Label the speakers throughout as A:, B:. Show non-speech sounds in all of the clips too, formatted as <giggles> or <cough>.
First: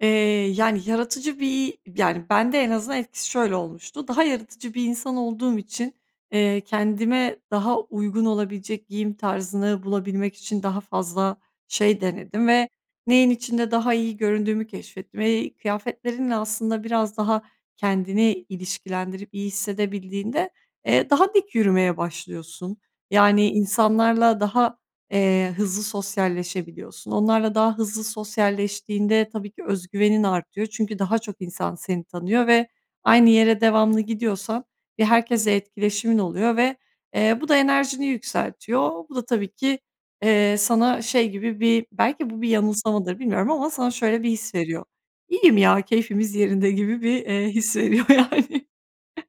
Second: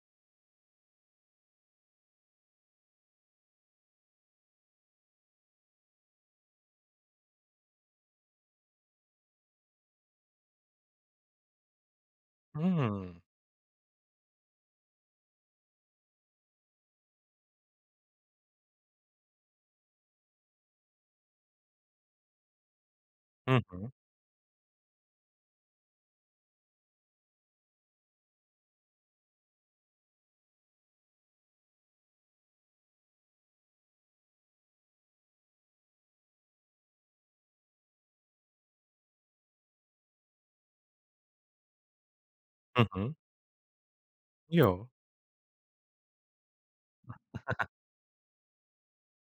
A: Eee, yani yaratıcı bir yani ben de en azından etkisi şöyle olmuştu; daha yaratıcı bir insan olduğum için, eee, kendime daha uygun olabilecek giyim tarzını bulabilmek için daha fazla şey denedim ve
B: Hıı.
A: neyin içinde daha iyi göründüğümü keşfettim. Eee, kıyafetlerinle aslında biraz daha kendini ilişkilendirip iyi hissedebildiğinde, eee, daha dik yürümeye başlıyorsun. Yani
B: Hı hı.
A: insanlarla daha, eee, hızlı sosyalleşebiliyorsun. Onlarla daha hızlı sosyalleştiğinde tabii ki öz güvenin artıyor. Çünkü daha çok insan seni tanıyor ve aynı yere devamlı gidiyorsan bir herkesle etkileşimin oluyor ve, eee, bu da enerjini yükseltiyor. Bu da tabii ki, eee, sana şey gibi bir -belki bu bir
B: Hı hı.
A: yanılsamadır bilmiyorum ama sana şöyle bir his veriyor;
B: Yo.
A: "İyiyim ya, keyfimiz yerinde." gibi bir, eee,
B: <giggles>
A: his veriyor yani. <chuckles>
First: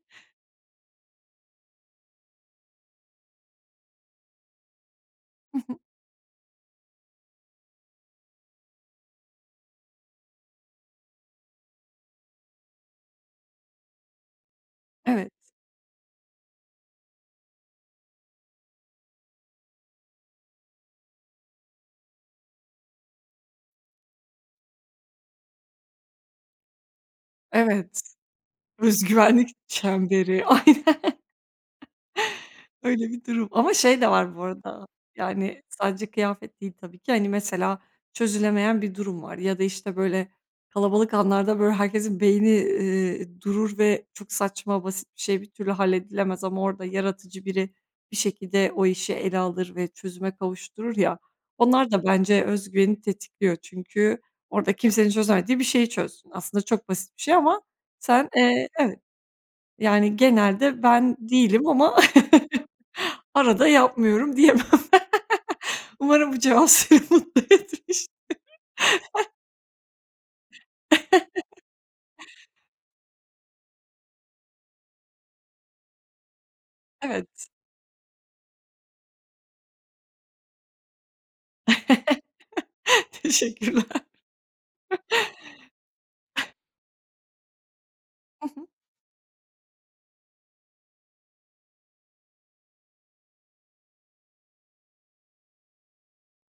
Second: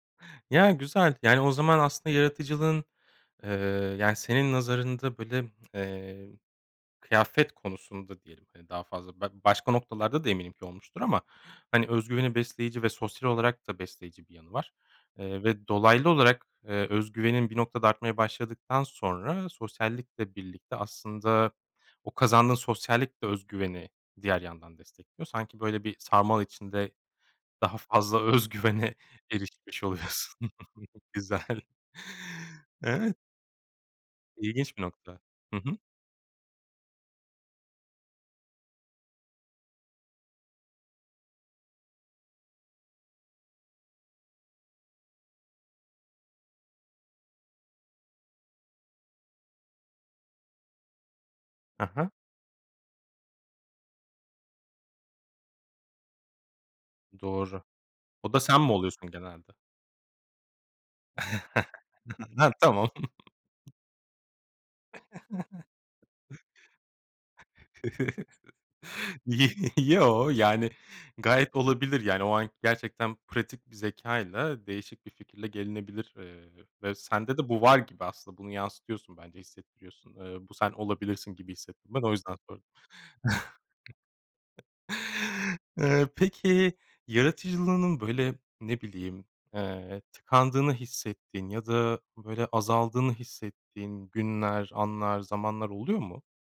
B: Ya, güzel. Yani, o zaman aslında yaratıcılığın, eee, yani senin nazarında, böyle,
A: Hı hı.
B: eee, kıyafet konusunda diyelim, hani, daha fazla be başka noktalarda da eminim ki olmuştur ama, hani, öz güveni besleyici ve sosyal olarak da besleyici bir yanı var.
A: Evet.
B: Eee, ve dolaylı olarak, eee, öz güvenin bir noktada artmaya başladıktan sonra sosyallikle birlikte aslında, o kazandığın sosyallik de öz güveni diğer yandan destekliyor. Sanki böyle bir sarmal içinde daha
A: Evet,
B: fazla öz güvene
A: öz güvenlik
B: erişmiş oluyorsun.
A: çemberi. Aynen
B: <chuckles> Güzel.
A: <chuckles> öyle
B: Evet.
A: bir durum ama şey de var bu
B: İlginç bir
A: arada
B: nokta. Hı
A: yani
B: hı.
A: sadece kıyafet değil tabii ki, hani, mesela çözülemeyen bir durum var ya da, işte, böyle, kalabalık anlarda, böyle, herkesin beyni, iii, durur ve çok saçma, basit bir şey bir türlü halledilemez ama orada yaratıcı biri bir şekilde o işi ele alır ve çözüme kavuşturur ya,
B: Hı
A: onlar da
B: hı.
A: bence öz güveni tetikliyor. Çünkü orada kimsenin çözemediği bir şeyi çözsün. Aslında çok basit bir şey ama
B: Doğru.
A: sen,
B: O da sen
A: eee,
B: mi
A: evet,
B: oluyorsun genelde?
A: yani genelde ben değilim ama
B: <chuckles> Heh!
A: <chuckles>
B: Tamam.
A: arada
B: <chuckles>
A: yapmıyorum diyemem. <laughs>
B: <chuckles>
A: Umarım bu cevap seni mutlu etmiştir.
B: <chuckles>
A: <laughs>
B: Y <chuckles> yo, yani gayet
A: <chuckles>
B: olabilir. Yani o an gerçekten pratik bir zekâyla değişik bir fikirle gelinebilir, eee, ve sende
A: Evet.
B: de bu var gibi aslında. Bunu yansıtıyorsun bence, hissettiriyorsun. Eee, bu sen olabilirsin gibi hissettim ben, o yüzden sordum.
A: <laughs> Teşekkürler.
B: <chuckles>
A: <chuckles>
B: Eee,
A: <chuckles>
B: peki yaratıcılığının, böyle,
A: Hı hı.
B: ne bileyim, eee, tıkandığını hissettiğin ya da, böyle, azaldığını hissettiğin günler, anlar, zamanlar oluyor mu?